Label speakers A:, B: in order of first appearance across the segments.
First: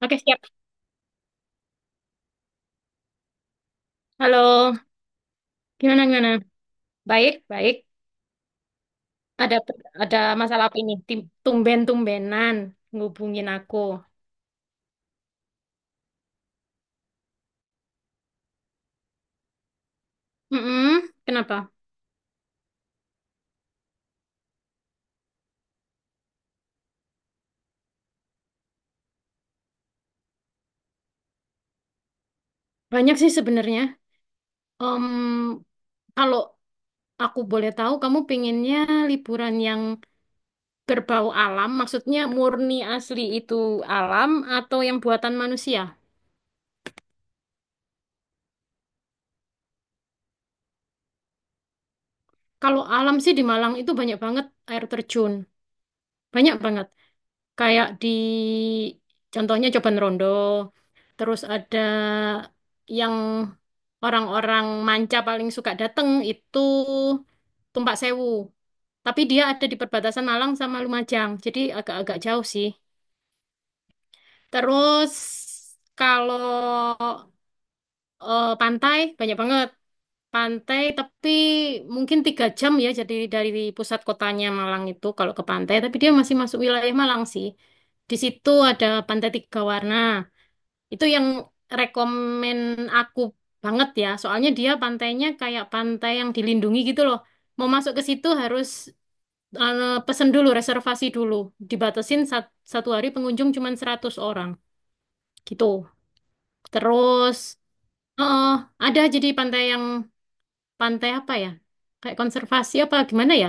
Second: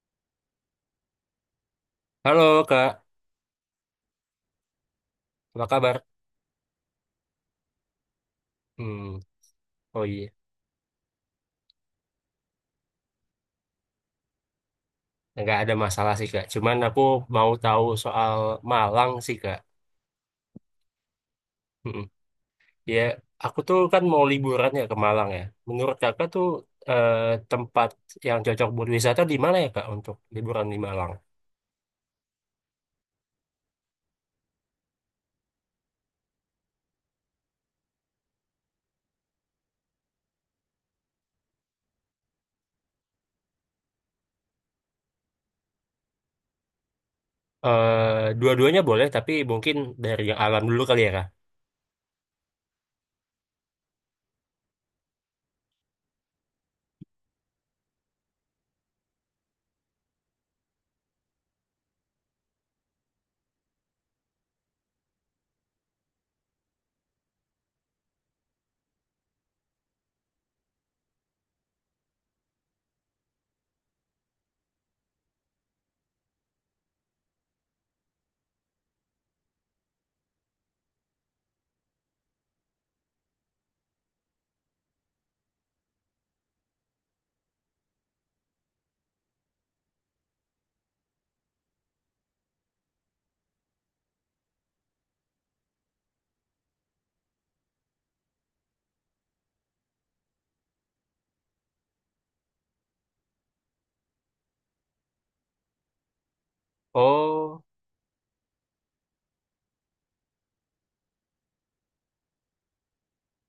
A: Oke, siap.
B: Halo Kak,
A: Halo,
B: apa kabar?
A: gimana gimana? Baik, baik.
B: Hmm,
A: Ada
B: oh
A: ada
B: iya,
A: masalah apa ini? Tumben-tumbenan ngubungin aku.
B: nggak ada masalah sih Kak. Cuman aku mau tahu soal Malang sih Kak.
A: Mm-mm, kenapa?
B: Hmm, ya, aku tuh kan mau liburan ya ke Malang ya. Menurut Kakak tuh, eh, tempat yang cocok buat wisata di mana ya Kak untuk liburan di Malang?
A: Banyak sih sebenarnya. Em, Kalau aku boleh tahu, kamu pengennya liburan yang berbau alam, maksudnya murni asli itu alam atau yang buatan manusia?
B: Eh, dua-duanya boleh, tapi mungkin dari yang alam dulu kali ya Kak.
A: Kalau alam sih di Malang itu banyak banget air terjun, banyak banget. Kayak di contohnya Coban Rondo, terus ada yang orang-orang manca paling suka dateng itu Tumpak Sewu. Tapi dia ada di perbatasan Malang sama Lumajang, jadi agak-agak jauh sih. Terus kalau pantai banyak banget. Pantai, tapi mungkin tiga jam ya, jadi dari pusat kotanya Malang itu kalau ke pantai, tapi dia masih masuk wilayah Malang sih. Di situ ada Pantai Tiga Warna. Itu yang rekomen aku banget ya, soalnya dia pantainya kayak pantai yang dilindungi gitu loh. Mau masuk ke situ harus pesen dulu, reservasi dulu. Dibatasin satu hari pengunjung cuma 100 orang gitu. Terus,
B: Oh,
A: oh, ada jadi pantai yang pantai apa ya? Kayak konservasi apa gimana ya?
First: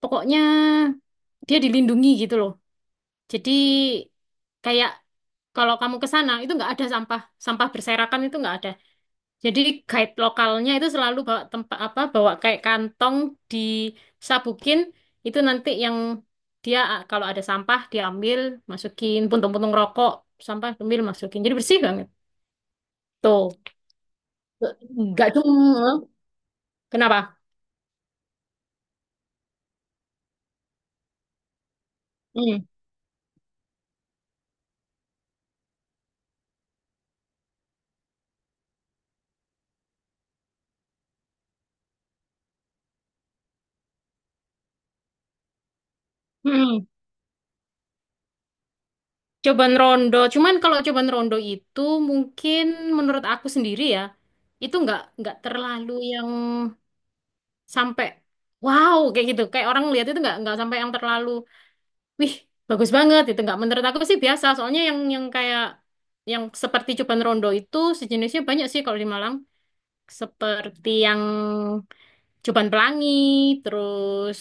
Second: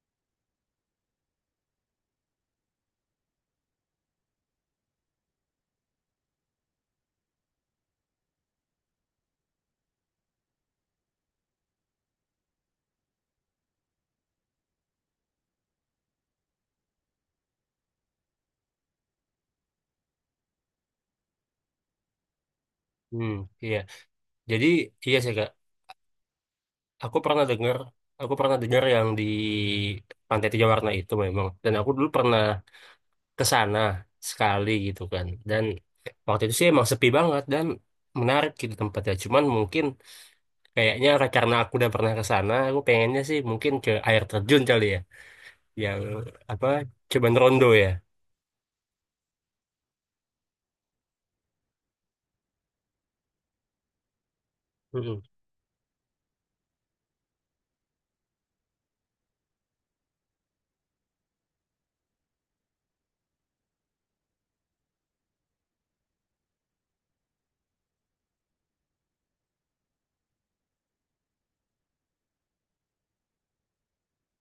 A: Pokoknya dia dilindungi gitu loh. Jadi kayak kalau kamu ke sana itu nggak ada sampah, sampah berserakan itu nggak ada. Jadi guide lokalnya itu selalu bawa tempat apa, bawa kayak kantong disabukin itu nanti yang dia ah, kalau ada sampah diambil, masukin puntung-puntung rokok, sampah ambil masukin. Jadi bersih banget.
B: hmm,
A: Tuh,
B: iya. Jadi iya
A: nggak
B: sih Kak.
A: cuma
B: Aku
A: kenapa?
B: pernah dengar, aku pernah dengar yang di Pantai Tiga Warna itu memang. Dan aku dulu pernah
A: Hmm.
B: ke sana sekali gitu kan, dan waktu itu sih emang sepi banget dan menarik gitu tempatnya. Cuman mungkin kayaknya karena aku udah pernah ke sana, aku pengennya sih mungkin ke air terjun kali ya, yang apa,
A: Hmm.
B: Cuman Rondo ya.
A: Cobaan rondo, cuman kalau cobaan rondo itu mungkin menurut aku sendiri ya, itu nggak
B: Mm-mm.
A: nggak terlalu yang sampai wow kayak gitu. Kayak orang lihat itu nggak sampai yang terlalu wih bagus banget itu nggak menurut aku sih biasa. Soalnya yang kayak yang seperti cobaan rondo itu sejenisnya banyak sih kalau di Malang. Seperti yang Coban Pelangi, terus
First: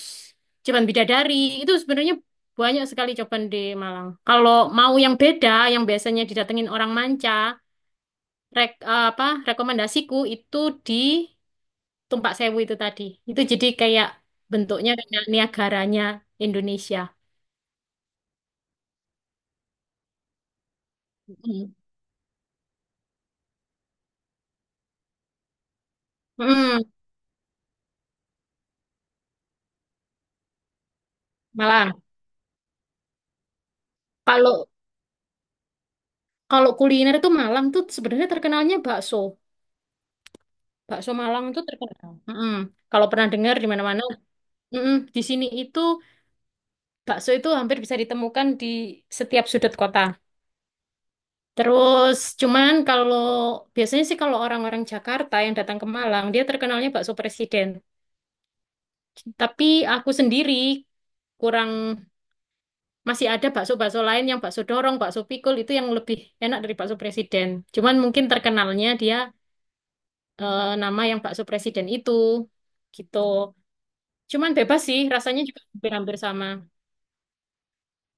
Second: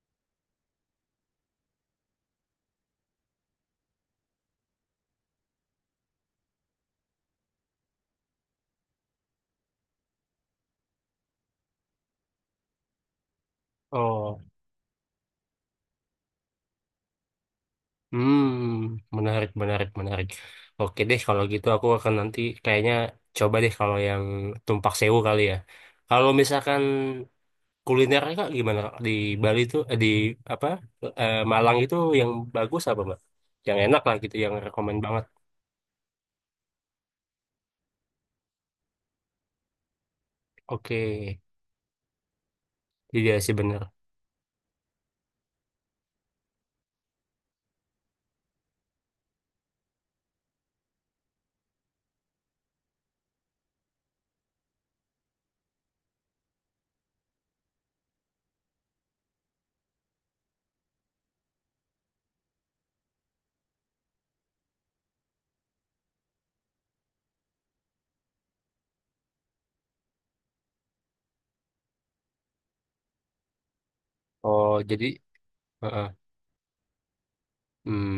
A: Coban Bidadari. Itu sebenarnya banyak sekali coban di Malang. Kalau mau yang beda, yang biasanya didatengin orang manca, apa rekomendasiku itu di Tumpak Sewu itu tadi. Itu jadi kayak
B: Oh
A: bentuknya kayak Niagaranya Indonesia.
B: hmm menarik, menarik, menarik. Oke deh, kalau gitu
A: Mm.
B: aku akan nanti kayaknya coba deh kalau yang Tumpak Sewu kali ya. Kalau misalkan
A: Mm,
B: kulinernya Kak, gimana Kak? Di Bali itu, eh, di apa, eh, Malang itu
A: Malang.
B: yang bagus apa Mbak, yang enak lah gitu, yang
A: Kalau
B: rekomend banget.
A: kalau kuliner itu Malang tuh sebenarnya terkenalnya bakso.
B: Oke,
A: Bakso Malang itu terkenal. Mm-mm. Kalau
B: jadi
A: pernah
B: ya sih
A: dengar di
B: bener.
A: mana-mana, mm-mm, di sini itu bakso itu hampir bisa ditemukan di setiap sudut kota. Terus cuman kalau biasanya sih kalau orang-orang Jakarta yang datang ke Malang, dia terkenalnya bakso presiden. Tapi aku sendiri kurang masih ada bakso-bakso lain yang bakso dorong, bakso pikul itu yang lebih enak dari bakso presiden. Cuman mungkin terkenalnya dia nama yang bakso presiden itu gitu. Cuman
B: Oh,
A: bebas sih,
B: jadi,
A: rasanya juga
B: heeh.
A: hampir-hampir sama.
B: hmm,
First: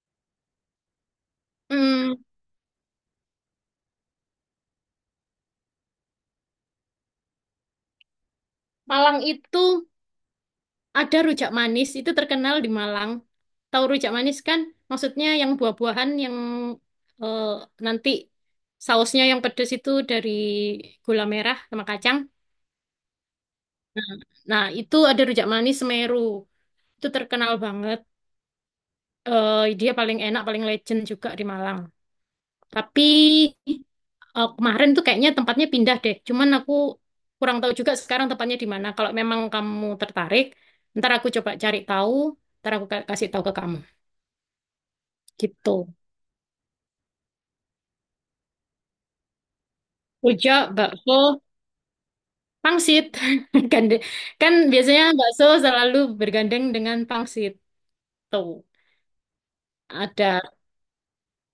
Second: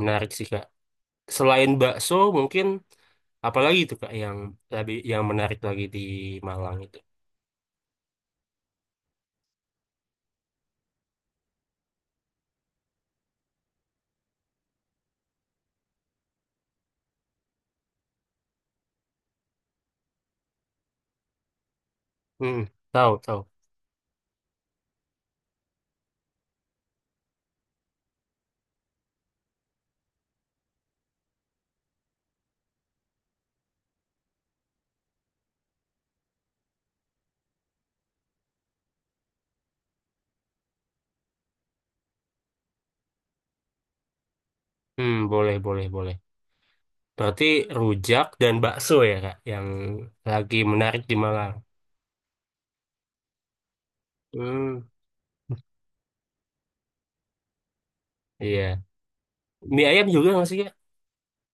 B: menarik sih Kak. Selain
A: Hmm,
B: bakso mungkin apalagi itu Kak, yang lebih yang menarik lagi di Malang itu?
A: Malang itu ada rujak manis itu terkenal di Malang. Tahu rujak manis kan? Maksudnya yang buah-buahan yang eh, nanti sausnya yang pedas itu dari gula merah sama kacang.
B: Hmm, tahu, tahu.
A: Nah, itu ada rujak manis Semeru. Itu terkenal banget. Dia paling enak, paling legend juga di Malang. Tapi kemarin tuh kayaknya tempatnya pindah deh. Cuman aku kurang tahu juga sekarang tempatnya di mana. Kalau memang kamu tertarik, ntar aku coba cari tahu, ntar aku kasih tahu ke kamu.
B: Boleh,
A: Gitu.
B: boleh, boleh. Berarti rujak dan bakso ya Kak yang lagi
A: Ujo,
B: menarik di
A: bakso,
B: Malang.
A: pangsit. Gande- Kan
B: hmm,
A: biasanya bakso selalu bergandeng dengan pangsit. Tuh,
B: iya mie ayam juga
A: ada
B: nggak sih Kak?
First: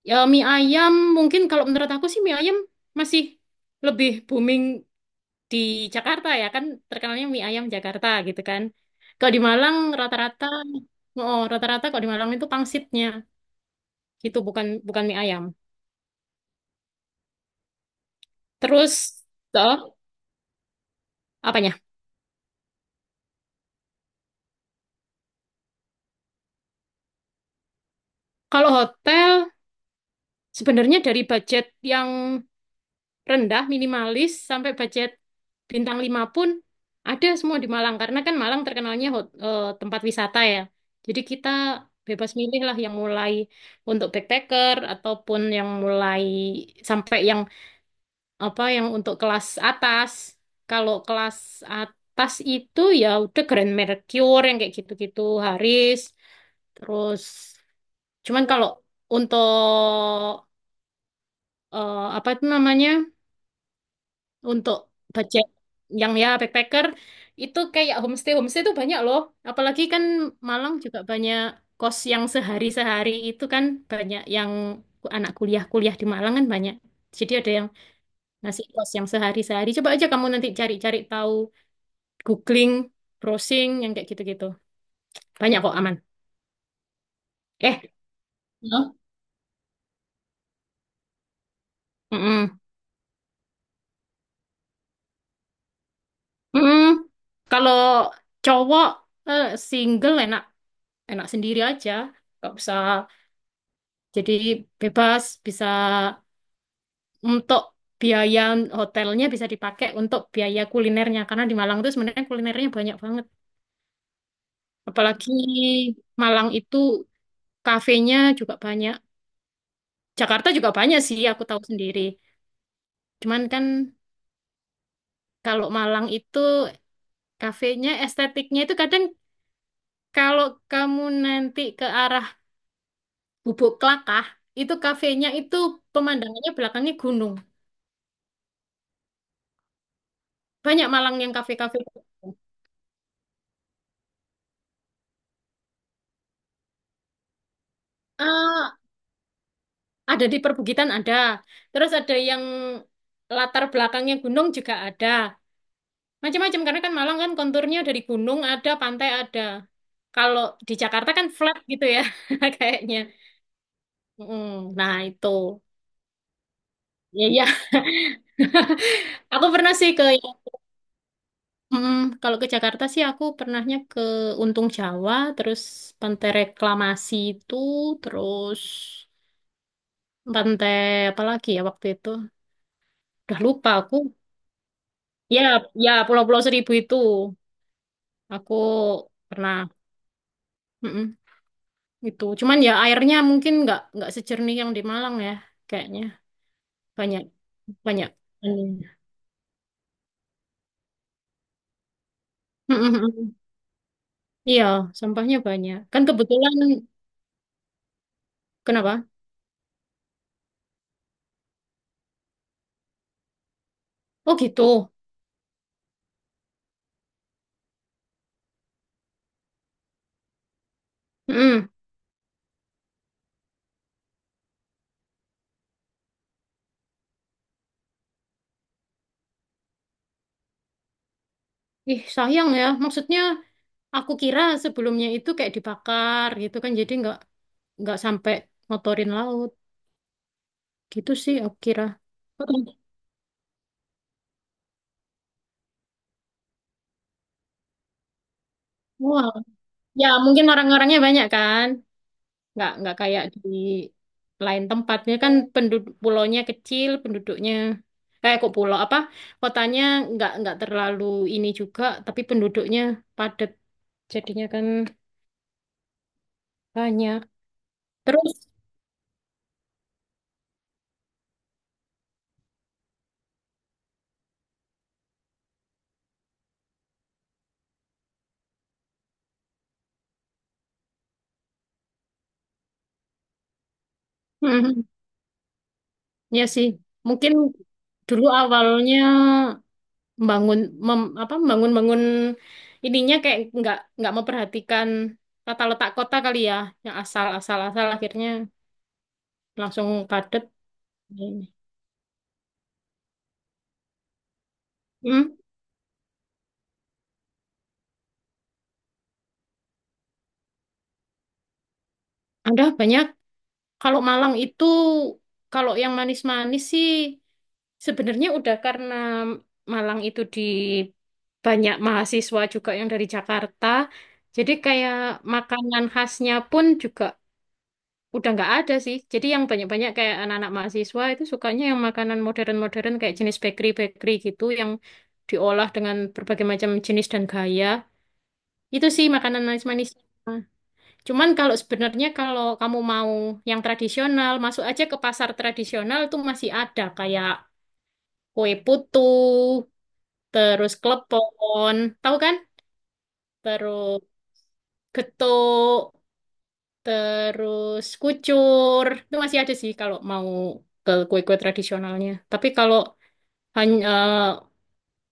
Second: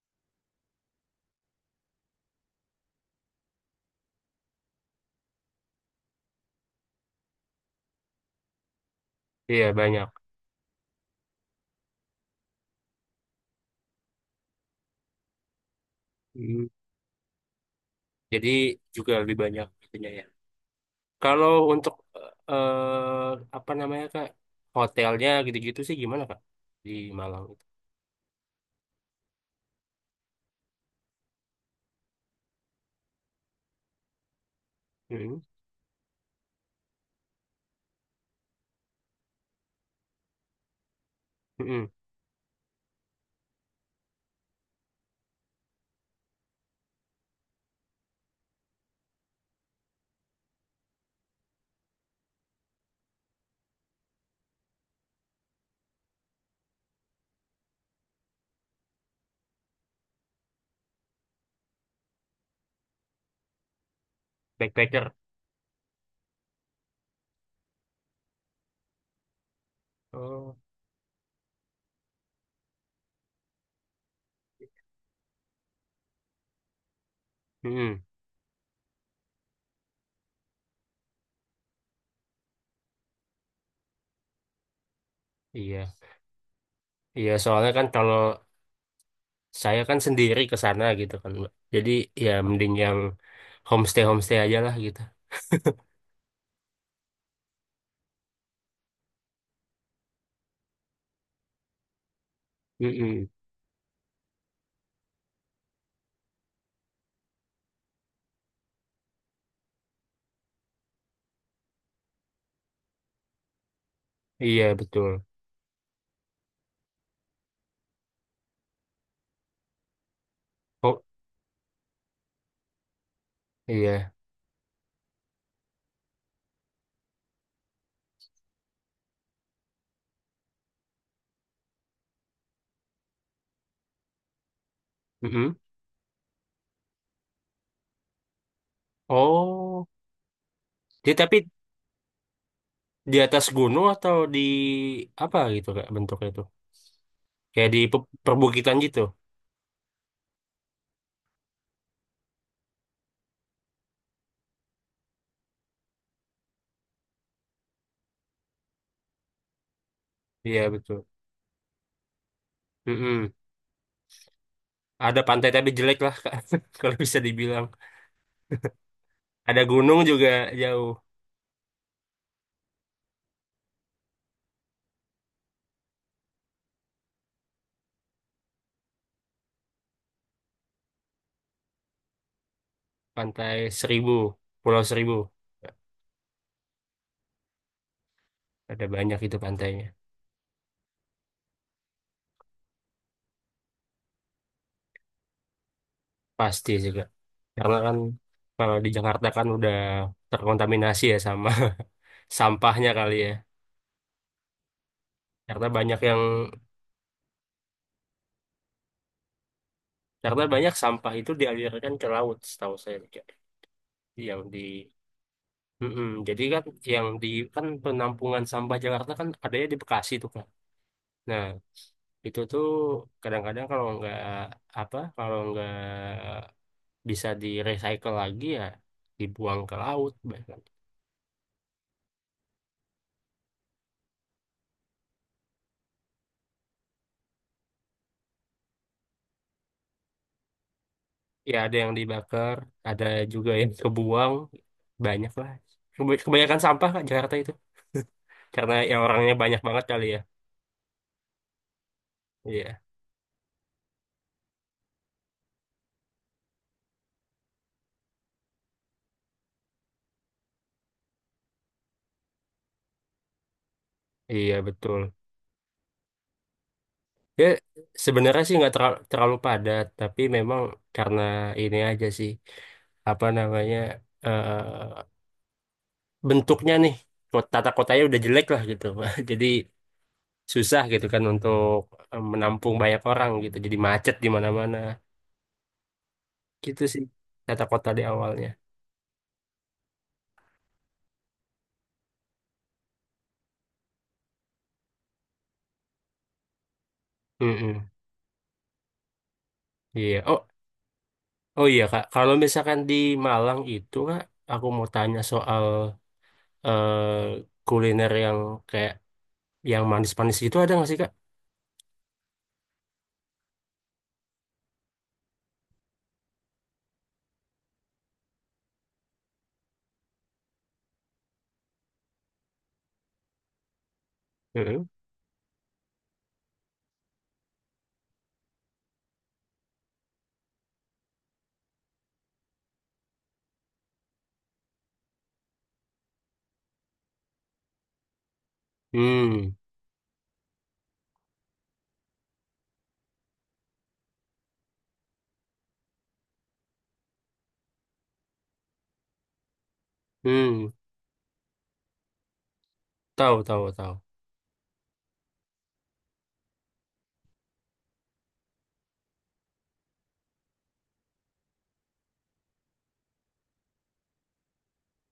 A: ya mie ayam. Mungkin kalau menurut aku sih mie ayam masih lebih booming di Jakarta ya kan terkenalnya mie ayam Jakarta gitu kan. Kalau di
B: Iya,
A: Malang
B: banyak.
A: rata-rata oh rata-rata kalau di Malang itu pangsitnya gitu bukan bukan mie ayam.
B: Hmm, Jadi
A: Terus
B: juga lebih banyak
A: toh
B: itunya ya. Kalau
A: apanya?
B: untuk apa namanya Kak, hotelnya gitu-gitu sih gimana Kak di Malang itu?
A: Kalau hotel sebenarnya dari budget yang rendah, minimalis, sampai budget
B: Hmm,
A: bintang 5 pun ada semua di Malang. Karena kan Malang terkenalnya tempat wisata ya. Jadi kita
B: hmm,
A: bebas milih lah yang mulai untuk backpacker ataupun yang mulai sampai yang apa yang untuk kelas atas. Kalau kelas atas itu ya udah Grand Mercure yang kayak gitu-gitu, Haris, terus cuman kalau untuk apa itu namanya? Untuk
B: backpacker.
A: budget yang ya backpacker itu kayak homestay homestay itu banyak loh apalagi kan
B: Oh,
A: Malang juga banyak kos yang sehari-sehari itu kan banyak yang anak kuliah-kuliah di Malang kan banyak jadi ada yang
B: hmm,
A: ngasih kos yang sehari-sehari coba aja kamu nanti cari-cari tahu googling browsing yang kayak gitu-gitu banyak kok
B: iya,
A: aman.
B: iya. Soalnya
A: eh
B: kan kalau
A: Halo?
B: saya kan sendiri ke sana gitu kan, Mbak. Jadi ya
A: Mm-mm.
B: mending yang homestay homestay aja lah gitu.
A: Mm-mm. Kalau cowok eh, single enak enak sendiri aja nggak usah.
B: Hmm,
A: Jadi bebas bisa untuk biaya hotelnya bisa dipakai untuk biaya kulinernya karena di Malang itu sebenarnya kulinernya banyak banget.
B: iya betul.
A: Apalagi Malang itu kafenya juga banyak. Jakarta juga banyak
B: Oh,
A: sih aku tahu sendiri. Cuman kan
B: iya.
A: kalau Malang itu kafenya estetiknya itu kadang kalau kamu nanti ke arah Bubuk Klakah itu kafenya
B: Hmm,
A: itu pemandangannya belakangnya gunung.
B: oh,
A: Banyak
B: dia
A: Malang yang
B: tapi
A: kafe-kafe.
B: di atas gunung atau di apa gitu Kak bentuknya itu? Kayak di perbukitan
A: Ah,
B: gitu.
A: ada di perbukitan ada. Terus ada yang latar belakangnya gunung juga ada. Macam-macam karena kan Malang kan konturnya dari gunung ada, pantai ada. Kalau
B: Iya,
A: di
B: betul.
A: Jakarta kan flat gitu ya kayaknya.
B: Mm-mm.
A: Mm, nah
B: Ada
A: itu.
B: pantai tapi jelek lah, Kak. Kalau bisa
A: Ya ya,
B: dibilang.
A: aku
B: Ada
A: pernah sih
B: gunung
A: ke
B: juga jauh.
A: Mm, kalau ke Jakarta sih aku pernahnya ke Untung Jawa, terus Pantai Reklamasi itu, terus pantai apa lagi ya waktu itu? Udah
B: Pantai
A: lupa aku.
B: Seribu, Pulau Seribu.
A: Ya, ya Pulau-Pulau Seribu itu. Aku
B: Ada banyak itu
A: pernah
B: pantainya.
A: mm-mm, itu. Cuman ya airnya mungkin nggak sejernih yang di Malang ya, kayaknya
B: Pasti juga.
A: banyak
B: Karena kan
A: banyak. Mm.
B: kalau di Jakarta kan udah terkontaminasi ya sama sampahnya kali ya.
A: Mm-mm-mm. Iya, sampahnya
B: Karena
A: banyak.
B: banyak
A: Kan
B: yang
A: kebetulan kenapa?
B: karena banyak sampah itu dialirkan ke laut, setahu saya, Kak.
A: Oh
B: Yang di
A: gitu.
B: Mm-mm. Jadi kan yang di kan penampungan sampah Jakarta kan adanya di Bekasi tuh kan. Nah,
A: Mm-mm.
B: itu tuh kadang-kadang kalau nggak bisa di recycle lagi ya, dibuang ke laut bahkan.
A: Ih sayang ya. Maksudnya aku kira sebelumnya itu kayak dibakar gitu kan, jadi nggak sampai motorin laut. Gitu sih
B: Ya
A: aku
B: ada
A: kira.
B: yang dibakar,
A: Oh,
B: ada juga yang kebuang, banyak lah. Kebanyakan sampah Kak, Jakarta itu karena ya
A: wah,
B: orangnya banyak banget kali
A: ya
B: ya.
A: mungkin orang-orangnya banyak kan. nggak
B: Iya,
A: nggak kayak di lain tempatnya kan penduduk pulaunya kecil penduduknya kayak kok pulau apa kotanya nggak terlalu ini juga tapi penduduknya padat jadinya
B: iya,
A: kan
B: betul.
A: banyak
B: Ya
A: terus
B: sebenarnya sih nggak terlalu padat, tapi memang karena ini aja sih, apa namanya, eh bentuknya nih, kota tata kotanya udah jelek lah gitu, jadi susah gitu kan untuk menampung banyak orang gitu. Jadi macet di mana-mana.
A: mhm, ya sih
B: Gitu sih
A: mungkin
B: tata kota di
A: dulu
B: awalnya.
A: awalnya membangun mem- apa membangun bangun ininya kayak nggak memperhatikan tata letak kota kali ya yang asal asal asal
B: Mm-mm.
A: akhirnya langsung
B: Iya.
A: padat
B: Oh,
A: ini.
B: oh iya Kak. Kalau misalkan di Malang itu Kak, aku mau tanya
A: Hmm,
B: soal eh, kuliner yang kayak yang manis-manis gitu ada nggak sih Kak?
A: ada banyak. Kalau Malang itu, kalau yang manis-manis sih, sebenarnya udah karena Malang itu di banyak mahasiswa juga yang dari Jakarta. Jadi
B: Mm-mm.
A: kayak makanan khasnya pun juga udah nggak ada sih. Jadi yang banyak-banyak kayak anak-anak mahasiswa itu sukanya yang makanan modern-modern kayak jenis bakery-bakery gitu yang diolah dengan berbagai macam jenis dan gaya. Itu sih makanan
B: Hmm,
A: manis-manis. Cuman kalau sebenarnya kalau kamu mau yang tradisional, masuk aja ke pasar tradisional tuh masih ada kayak kue putu, terus
B: hmm,
A: klepon, tahu kan?
B: tahu tahu, tahu.
A: Terus getuk, terus kucur. Itu masih ada sih kalau mau ke kue-kue tradisionalnya. Tapi kalau hanya eh,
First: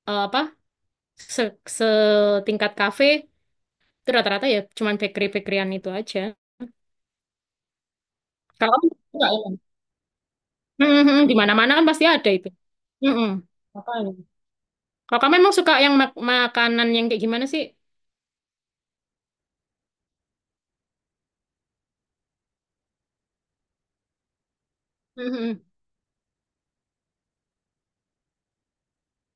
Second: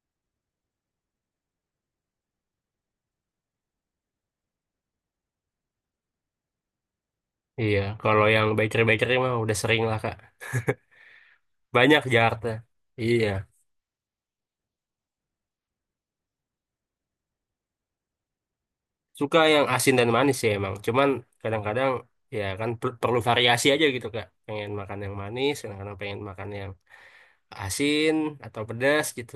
A: eh, apa se setingkat kafe itu rata-rata ya cuman bakery-bakeryan itu aja.
B: Iya, kalau yang
A: Kalau kamu
B: bakery-bakery
A: suka
B: mah
A: ya?
B: udah sering lah Kak.
A: Mhm, mhm, di mana-mana kan
B: Banyak
A: pasti ada
B: Jakarta.
A: itu. Mhm,
B: Iya.
A: makanya. Kakak memang suka yang makanan yang kayak gimana sih?
B: Suka yang asin dan manis sih emang. Cuman kadang-kadang ya kan perlu variasi aja gitu Kak. Pengen makan yang manis,
A: Mhm.
B: kadang-kadang pengen makan yang asin atau pedas gitu.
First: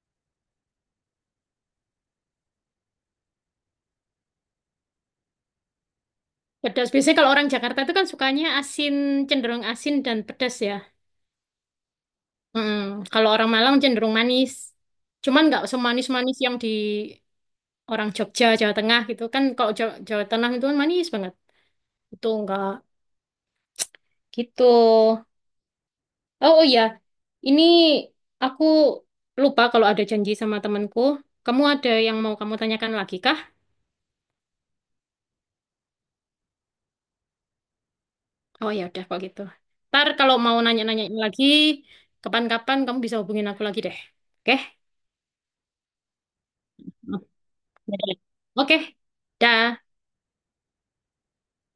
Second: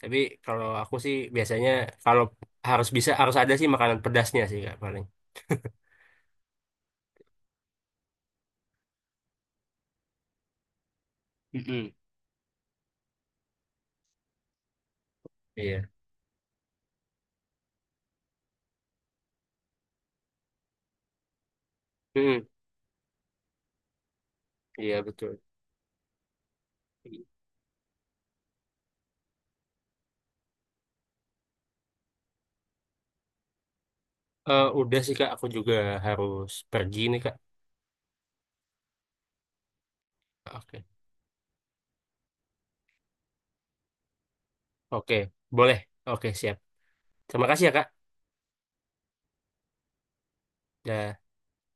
B: Tapi kalau aku sih biasanya, kalau harus bisa harus ada sih makanan pedasnya sih Kak paling.
A: Pedas. Biasanya kalau orang Jakarta itu kan sukanya asin, cenderung asin dan pedas ya.
B: Mm-mm.
A: Mhm. Kalau orang Malang cenderung manis. Cuman nggak
B: Iya.
A: semanis-manis yang di orang Jogja, Jawa Tengah gitu kan. Kalau Jawa, Jawa Tengah itu kan manis banget. Itu
B: Mm,
A: nggak gitu.
B: iya
A: Oh,
B: betul.
A: oh iya, ini aku lupa kalau ada janji sama temanku. Kamu ada yang mau kamu tanyakan lagi kah?
B: Eh, udah sih Kak, aku juga harus pergi nih Kak.
A: Oh ya udah kok gitu. Ntar kalau mau
B: Oke.
A: nanya-nanya lagi, kapan-kapan kamu bisa hubungin aku lagi deh. Oke?
B: Oke, boleh. Oke, siap. Terima kasih ya Kak.
A: Oke. Oke. Dah.
B: Dan